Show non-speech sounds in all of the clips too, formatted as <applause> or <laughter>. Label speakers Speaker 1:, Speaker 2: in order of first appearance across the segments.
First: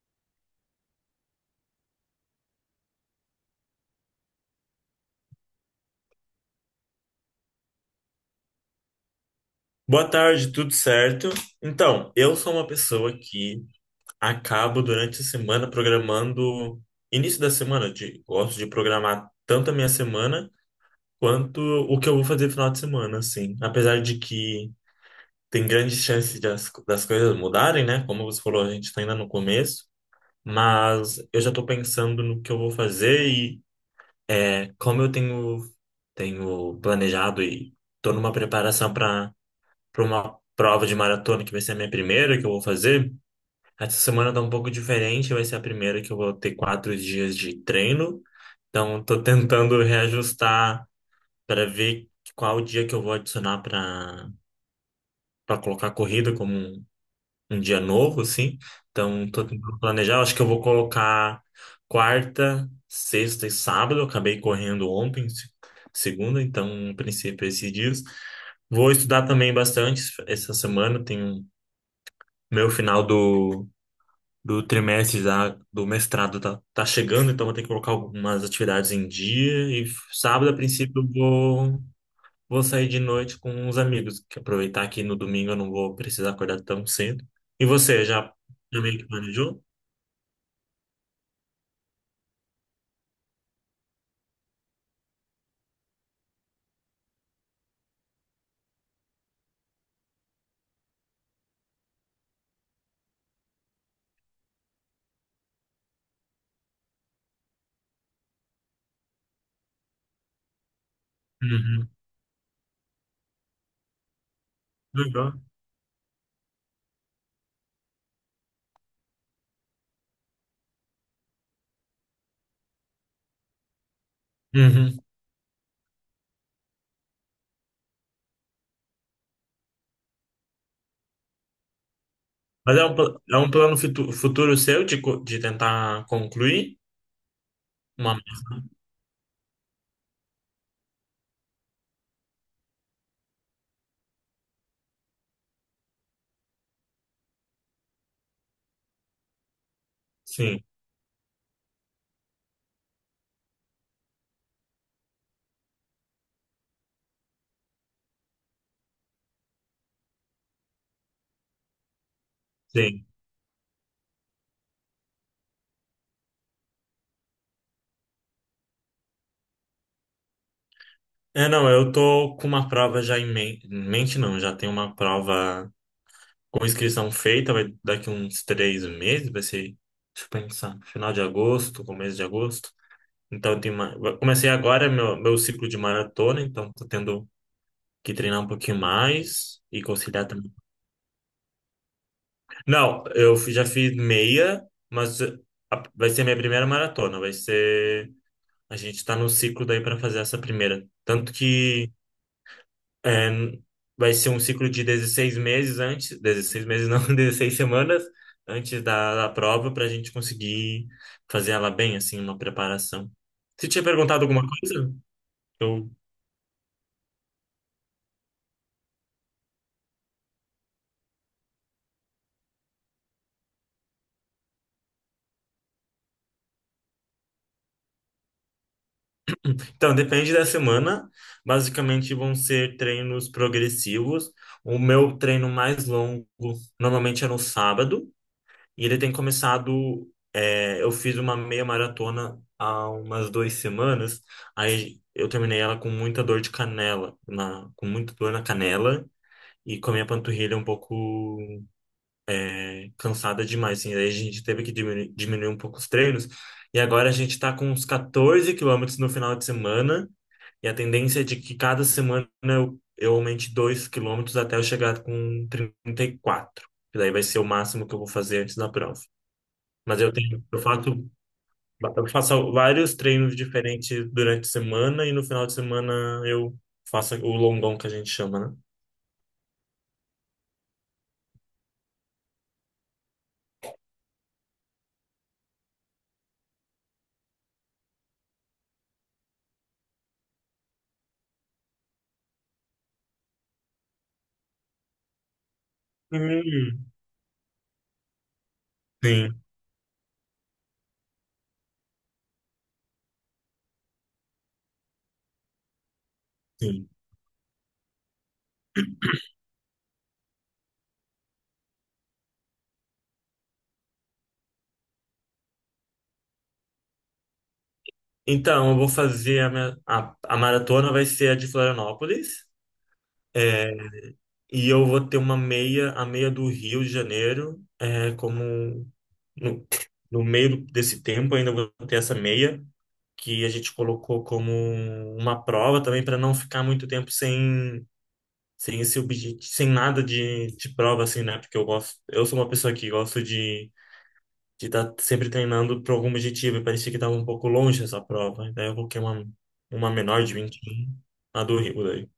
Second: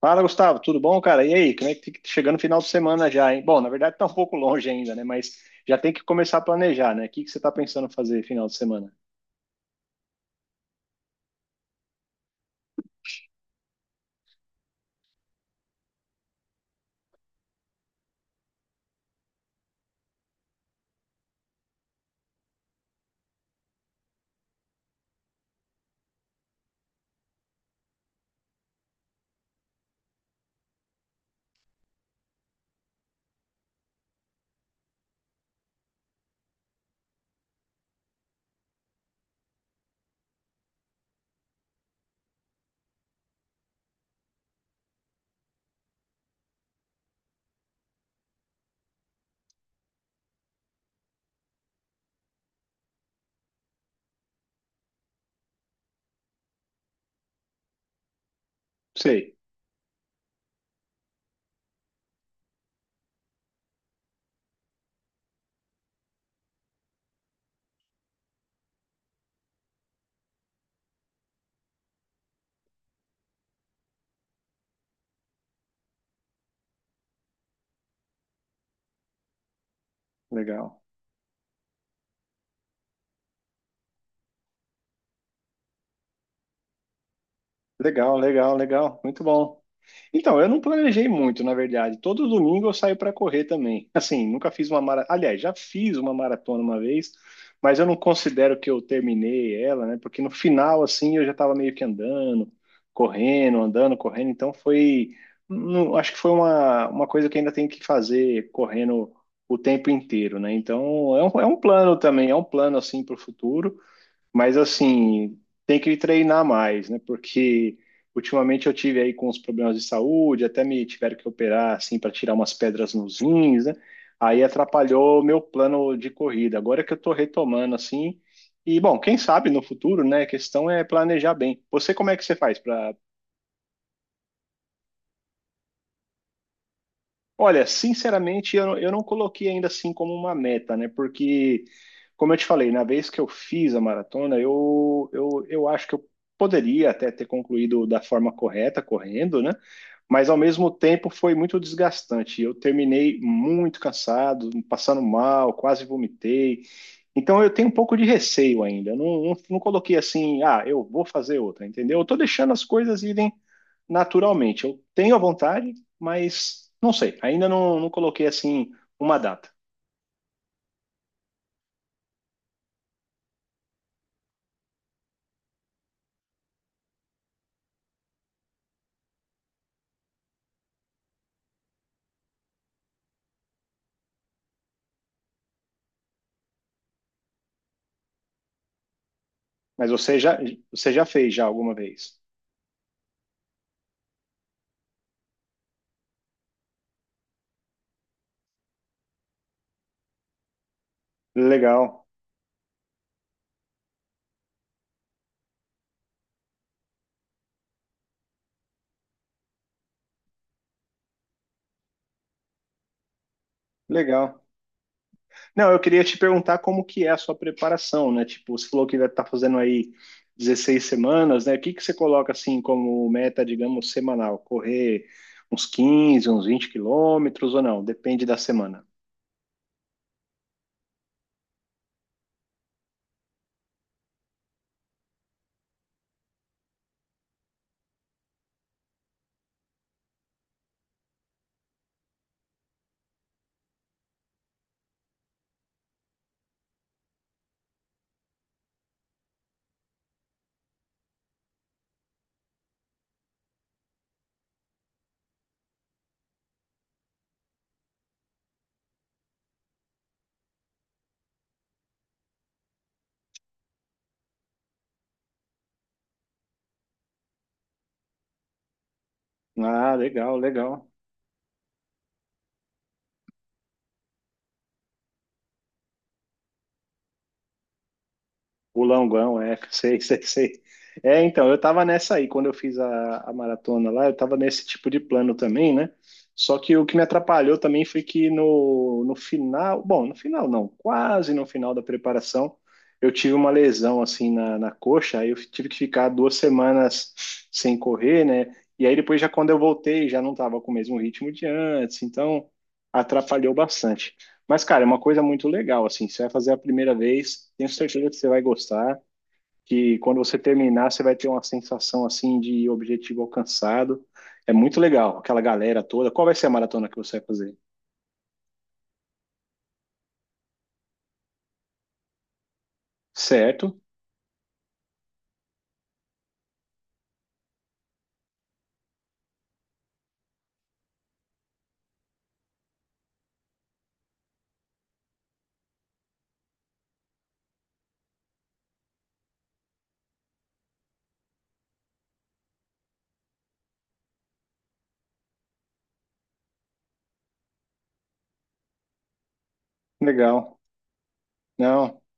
Speaker 1: Fala, Gustavo, tudo bom, cara? E aí, como é que tá chegando no final de semana já, hein? Bom, na verdade tá um pouco longe ainda, né? Mas já tem que começar a planejar, né? O que que você tá pensando fazer final de semana?
Speaker 2: Boa tarde, tudo certo? Então, eu sou uma pessoa que acabo durante a semana programando, início da semana, de, gosto de programar tanto a minha semana quanto o que eu vou fazer no final de semana, assim. Apesar de que tem grandes chances de das coisas mudarem, né? Como você falou, a gente está ainda no começo, mas eu já estou pensando no que eu vou fazer e como eu tenho, tenho planejado e estou numa preparação para uma prova de maratona, que vai ser a minha primeira que eu vou fazer. Essa semana tá um pouco diferente, vai ser a primeira que eu vou ter quatro dias de treino. Então, tô tentando reajustar para ver qual dia que eu vou adicionar para colocar a corrida como um dia novo, assim. Então,
Speaker 1: Sei.
Speaker 2: tô tentando planejar. Acho que eu vou colocar quarta, sexta e sábado. Eu acabei correndo ontem, segunda, então, a princípio, esses dias. Vou estudar também bastante essa semana. Tenho Meu final do, do trimestre já do mestrado tá chegando, então vou ter que colocar algumas atividades em dia. E sábado, a
Speaker 1: Legal.
Speaker 2: princípio, vou sair de noite com uns amigos, que aproveitar que no domingo eu não vou precisar acordar tão cedo. E você,
Speaker 1: Legal,
Speaker 2: já,
Speaker 1: legal,
Speaker 2: já meio
Speaker 1: legal.
Speaker 2: que
Speaker 1: Muito bom.
Speaker 2: planejou?
Speaker 1: Então, eu não planejei muito, na verdade. Todo domingo eu saio para correr também. Assim, nunca fiz uma maratona. Aliás, já fiz uma maratona uma vez, mas eu não considero que eu terminei ela, né? Porque no final, assim, eu já estava meio que andando, correndo, andando, correndo. Então, foi. Acho que foi uma coisa que ainda tem que fazer correndo o tempo inteiro, né? Então, é um
Speaker 2: Uhum.
Speaker 1: plano também, é um plano, assim, para o futuro. Mas
Speaker 2: Legal.
Speaker 1: assim, tem que treinar mais, né? Porque ultimamente eu tive aí com os problemas de saúde, até me tiveram que operar assim para tirar umas pedras nos rins, né? Aí
Speaker 2: Uhum.
Speaker 1: atrapalhou o meu plano de corrida. Agora que eu tô retomando assim, e bom, quem sabe no futuro, né? A questão é planejar bem. Você como é que você faz
Speaker 2: Mas é
Speaker 1: para...
Speaker 2: é um plano futuro seu de, de tentar concluir?
Speaker 1: Olha,
Speaker 2: Uma...
Speaker 1: sinceramente, eu não coloquei ainda assim como uma meta, né? Porque, como eu te falei, na vez que eu fiz a maratona, eu acho que eu poderia até ter concluído da forma correta, correndo, né? Mas, ao
Speaker 2: Sim,
Speaker 1: mesmo tempo, foi muito desgastante. Eu terminei muito cansado, passando mal, quase vomitei. Então, eu tenho um pouco de receio ainda. Eu não, não, não coloquei assim, ah, eu vou fazer outra, entendeu? Eu tô deixando as coisas
Speaker 2: sim.
Speaker 1: irem naturalmente. Eu tenho a vontade, mas não sei. Ainda não, não coloquei assim uma data.
Speaker 2: É, não, eu tô com uma prova já em em mente, não, já tenho uma prova. Com inscrição feita, vai daqui uns três meses, vai ser, deixa eu pensar, final de agosto, começo de agosto. Então, tem uma, eu comecei agora meu ciclo de maratona, então tô tendo que treinar um pouquinho mais e
Speaker 1: Mas você
Speaker 2: conciliar
Speaker 1: já,
Speaker 2: também.
Speaker 1: você já fez já alguma vez?
Speaker 2: Não, eu já fiz meia, mas vai ser minha primeira maratona, vai ser, a gente tá no ciclo daí para fazer essa primeira. Tanto que
Speaker 1: Legal,
Speaker 2: é, vai ser um ciclo de 16 meses antes, 16 meses não, <laughs> 16 semanas antes da prova para a gente conseguir fazer ela bem, assim, uma preparação. Você tinha perguntado
Speaker 1: legal.
Speaker 2: alguma coisa?
Speaker 1: Não, eu
Speaker 2: Eu-
Speaker 1: queria te perguntar como que é a sua preparação, né? Tipo, você falou que vai estar fazendo aí 16 semanas, né? O que que você coloca assim como meta, digamos, semanal? Correr uns 15, uns 20 quilômetros ou não? Depende da semana.
Speaker 2: Então, depende da semana. Basicamente vão ser treinos progressivos. O meu treino mais longo normalmente é no sábado. E ele tem começado. Eu fiz uma meia maratona há umas duas semanas. Aí eu terminei ela com muita dor de com muita dor na canela e com a minha panturrilha um pouco cansada demais. Assim, aí a gente teve que diminuir um pouco os treinos. E agora a gente está com uns 14 quilômetros no final de semana. E a tendência é de que cada semana eu aumente 2 quilômetros até eu chegar com 34. Que daí vai ser o máximo que eu vou fazer antes da prova.
Speaker 1: Ah,
Speaker 2: Mas
Speaker 1: legal, legal.
Speaker 2: eu faço vários treinos diferentes durante a semana e no final de semana eu faço o longão que a gente chama, né?
Speaker 1: O Longão, é, <laughs> sei, sei, sei. É, então, eu tava nessa aí, quando eu fiz a maratona lá, eu tava nesse tipo de plano também, né? Só que o que me atrapalhou também foi que no final, bom, no final não, quase no final da preparação, eu tive uma lesão assim na coxa, aí eu tive que ficar duas
Speaker 2: Hum,
Speaker 1: semanas sem correr, né? E aí depois já
Speaker 2: sim,
Speaker 1: quando eu voltei, já não tava com o mesmo ritmo de antes, então atrapalhou bastante. Mas, cara, é uma coisa muito legal, assim, você vai fazer a
Speaker 2: sim.
Speaker 1: primeira vez, tenho certeza que você vai gostar, que quando você terminar, você vai ter uma sensação, assim, de objetivo alcançado. É muito legal, aquela galera toda. Qual vai ser a maratona que você vai fazer?
Speaker 2: Então, eu vou fazer a maratona vai ser a de Florianópolis. É,
Speaker 1: Certo?
Speaker 2: e eu vou ter uma meia, a meia do Rio de Janeiro, como no, no meio desse tempo ainda vou ter essa meia, que a gente colocou como uma prova também para não ficar muito tempo sem sem esse objetivo, sem nada de prova, assim, né? Porque eu gosto, eu sou uma pessoa que gosto de estar sempre treinando para algum objetivo, e parecia que estava um pouco longe essa prova. Daí eu coloquei uma menor de
Speaker 1: Legal.
Speaker 2: 21, a do Rio
Speaker 1: Não,
Speaker 2: daí.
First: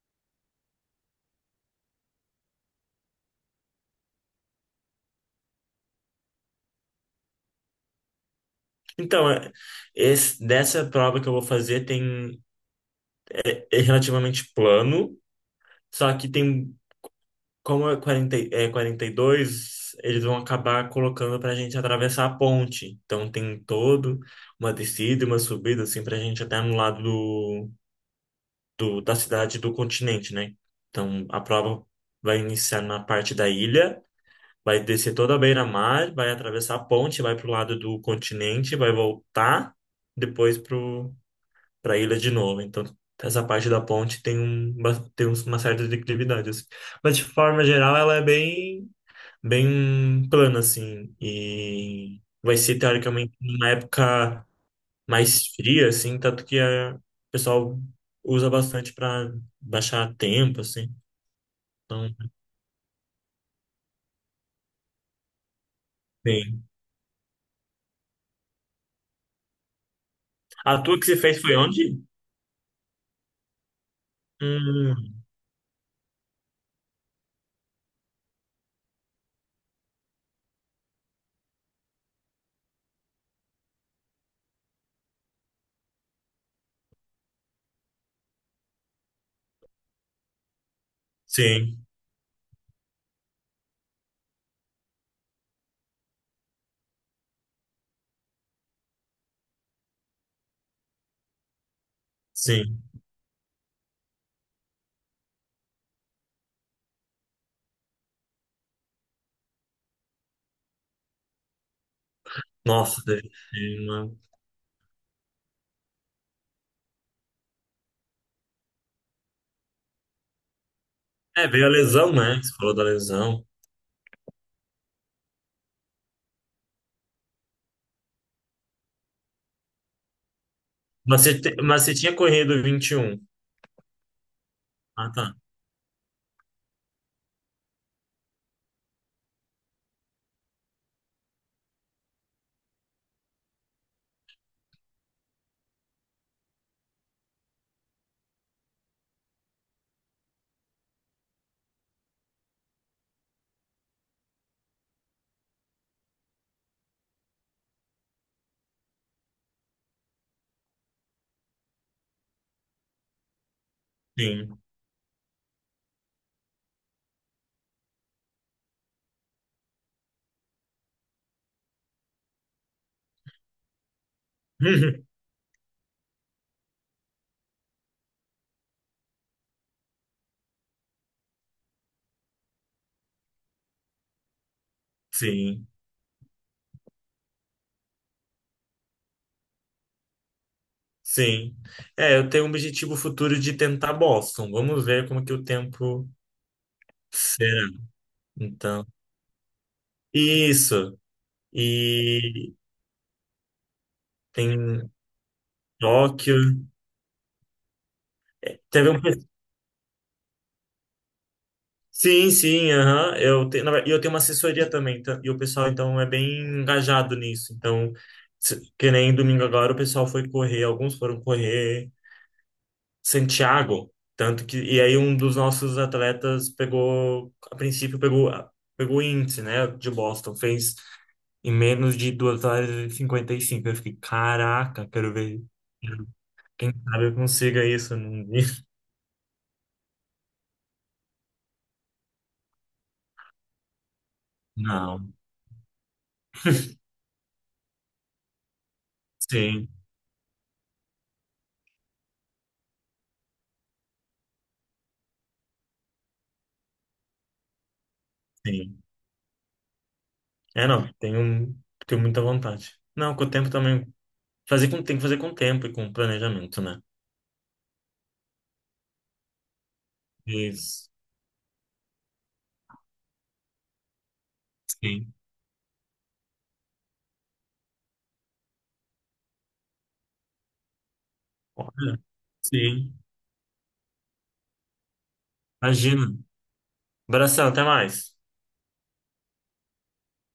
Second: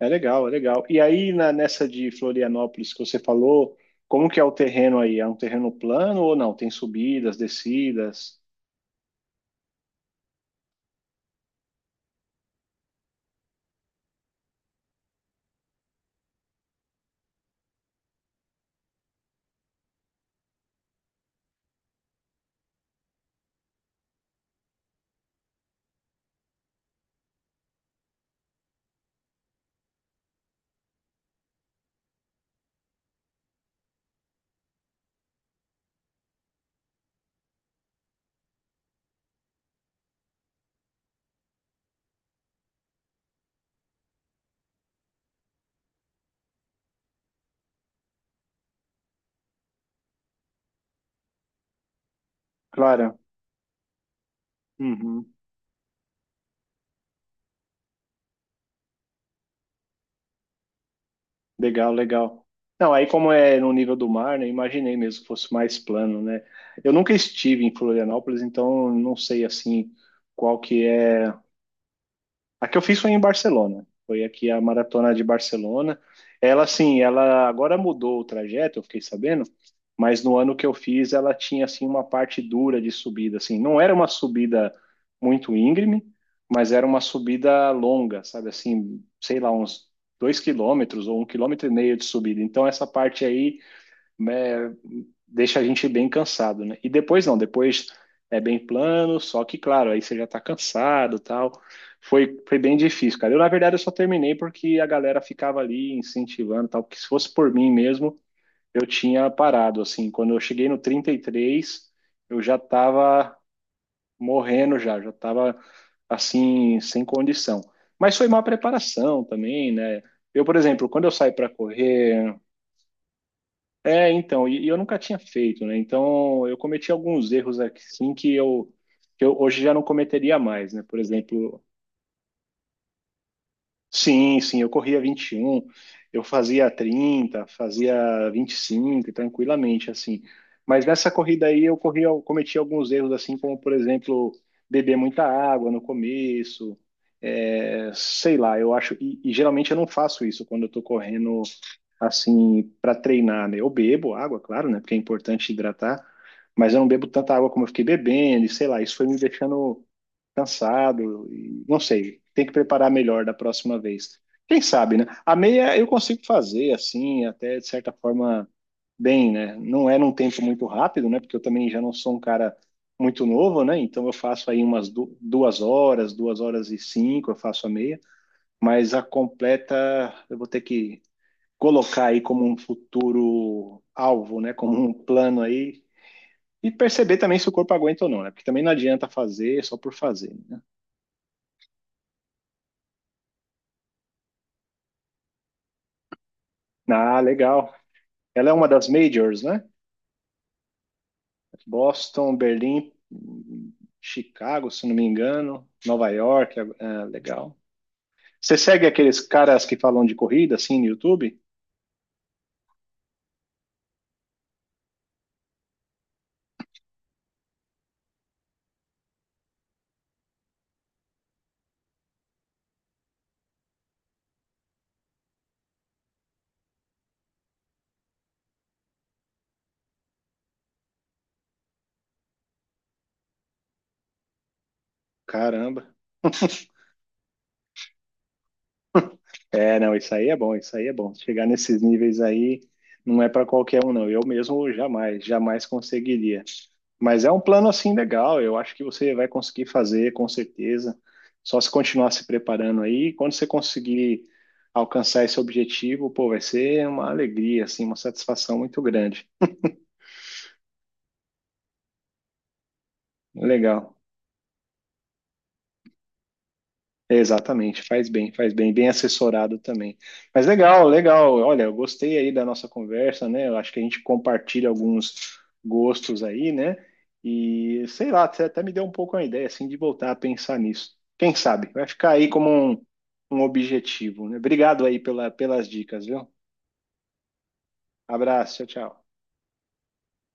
Speaker 1: é legal, é legal. E aí, nessa de Florianópolis que você falou, como que é o terreno aí? É um terreno plano ou não? Tem subidas, descidas?
Speaker 2: Então, dessa prova que eu vou fazer tem é relativamente plano, só que tem, como é 40, é 42, eles vão acabar colocando para a gente atravessar a ponte. Então tem todo uma descida e uma subida, assim, para a gente até no lado da cidade e do continente, né? Então, a prova vai iniciar na parte da ilha, vai descer toda a beira-mar, vai atravessar a ponte, vai para o lado do continente, vai voltar depois para a ilha de novo. Então, essa parte da ponte tem, tem uma certa declividade, assim. Mas, de forma geral, ela é bem, bem plana, assim, e vai ser,
Speaker 1: Claro.
Speaker 2: teoricamente, numa época
Speaker 1: Uhum.
Speaker 2: mais fria, assim, tanto que o pessoal usa bastante para baixar tempo, assim.
Speaker 1: Legal,
Speaker 2: Então,
Speaker 1: legal. Não, aí como é no nível do mar, né, imaginei mesmo que fosse mais plano, né?
Speaker 2: sim.
Speaker 1: Eu nunca estive em Florianópolis, então não sei assim qual
Speaker 2: A
Speaker 1: que
Speaker 2: tua que você
Speaker 1: é
Speaker 2: fez foi onde?
Speaker 1: a que eu fiz foi em Barcelona. Foi aqui a maratona de
Speaker 2: Hum,
Speaker 1: Barcelona. Ela, assim, ela agora mudou o trajeto, eu fiquei sabendo, mas no ano que eu fiz, ela tinha, assim, uma parte dura de subida, assim. Não era uma subida muito íngreme, mas era uma subida longa, sabe, assim, sei lá, uns 2 quilômetros ou um quilômetro e
Speaker 2: sim,
Speaker 1: meio de subida. Então, essa parte aí, né, deixa a gente bem cansado, né? E depois não, depois é bem plano, só que claro, aí você já tá cansado, tal. Foi, foi bem
Speaker 2: sim.
Speaker 1: difícil, cara. Eu na verdade eu só terminei porque a galera ficava ali incentivando, tal, porque se fosse por mim mesmo, eu tinha parado assim. Quando eu cheguei no 33 eu já
Speaker 2: Nossa, deve
Speaker 1: tava
Speaker 2: ser uma...
Speaker 1: morrendo já, já tava assim sem condição. Mas foi má preparação também, né? Eu, por exemplo, quando eu saio
Speaker 2: É,
Speaker 1: para
Speaker 2: veio a lesão,
Speaker 1: correr
Speaker 2: né? Você falou da lesão.
Speaker 1: é, então, e eu nunca tinha feito, né? Então, eu cometi alguns erros aqui, sim, que eu hoje já não cometeria mais, né? Por
Speaker 2: Mas
Speaker 1: exemplo,
Speaker 2: mas você tinha corrido vinte e um.
Speaker 1: sim, sim, eu corria
Speaker 2: Ah,
Speaker 1: vinte
Speaker 2: tá.
Speaker 1: e um, eu fazia 30, fazia 25 tranquilamente, assim. Mas nessa corrida aí eu corri, eu cometi alguns erros, assim, como, por exemplo, beber muita água no começo, é, sei lá, eu acho, e geralmente eu não faço isso quando eu tô correndo assim, para treinar, né? Eu bebo água, claro, né? Porque é importante hidratar, mas eu não bebo tanta água como eu fiquei bebendo, e sei lá, isso foi me deixando cansado, e não sei, tem que preparar melhor da próxima vez.
Speaker 2: Sim.
Speaker 1: Quem sabe, né? A meia eu consigo fazer, assim, até de certa forma, bem, né? Não é num tempo muito rápido, né? Porque eu também já não sou um cara muito novo, né? Então eu faço aí umas
Speaker 2: <laughs>
Speaker 1: duas horas, 2 horas e cinco, eu faço a meia, mas a completa eu vou ter que colocar aí como um futuro alvo, né? Como um plano
Speaker 2: Sim,
Speaker 1: aí. E perceber também se o corpo aguenta ou não, né? Porque também não adianta fazer só por fazer, né?
Speaker 2: sim. É, eu tenho um objetivo futuro de tentar Boston. Vamos ver como que o tempo
Speaker 1: Ah,
Speaker 2: será.
Speaker 1: legal. Ela é uma
Speaker 2: Então,
Speaker 1: das majors, né?
Speaker 2: isso.
Speaker 1: Boston,
Speaker 2: E
Speaker 1: Berlim, Chicago, se
Speaker 2: tem.
Speaker 1: não me engano, Nova
Speaker 2: Tóquio.
Speaker 1: York, é, legal. Você segue
Speaker 2: Teve um.
Speaker 1: aqueles
Speaker 2: pe-
Speaker 1: caras que falam de corrida, assim, no YouTube?
Speaker 2: Sim, sim, aham. Eu tenho, e eu tenho uma assessoria também, tá? E o pessoal, então, é bem engajado nisso. Então, que nem domingo agora, o pessoal foi correr, alguns foram correr Santiago. Tanto que. E aí, um dos nossos atletas pegou, a princípio, pegou, pegou o índice, né, de Boston. Fez em menos de 2 horas e 55. Eu fiquei, caraca, quero ver.
Speaker 1: Caramba.
Speaker 2: Quem sabe eu consiga isso num dia.
Speaker 1: É, não, isso aí é bom, isso aí é bom. Chegar nesses níveis aí não é para qualquer um, não. Eu mesmo
Speaker 2: Não,
Speaker 1: jamais, jamais conseguiria. Mas é um plano assim legal, eu acho que você vai conseguir
Speaker 2: sim,
Speaker 1: fazer, com certeza. Só se continuar se preparando aí, quando você conseguir alcançar esse objetivo, pô, vai ser uma alegria, assim, uma satisfação muito
Speaker 2: sim.
Speaker 1: grande.
Speaker 2: É, não, tenho, tenho muita vontade. Não, com o tempo também.
Speaker 1: Legal.
Speaker 2: Tem que fazer com tempo e com planejamento, né?
Speaker 1: Exatamente, faz bem, bem assessorado também. Mas legal,
Speaker 2: Isso.
Speaker 1: legal. Olha, eu gostei aí da nossa conversa, né? Eu acho que a gente compartilha
Speaker 2: Sim.
Speaker 1: alguns gostos aí, né? E sei lá, você até me deu um pouco uma ideia assim de voltar a pensar nisso. Quem sabe? Vai
Speaker 2: Olha,
Speaker 1: ficar aí como um,
Speaker 2: sim.
Speaker 1: um objetivo, né? Obrigado aí pela, pelas dicas,
Speaker 2: Imagina.
Speaker 1: viu?
Speaker 2: Abração, até mais.
Speaker 1: Abraço, tchau, tchau.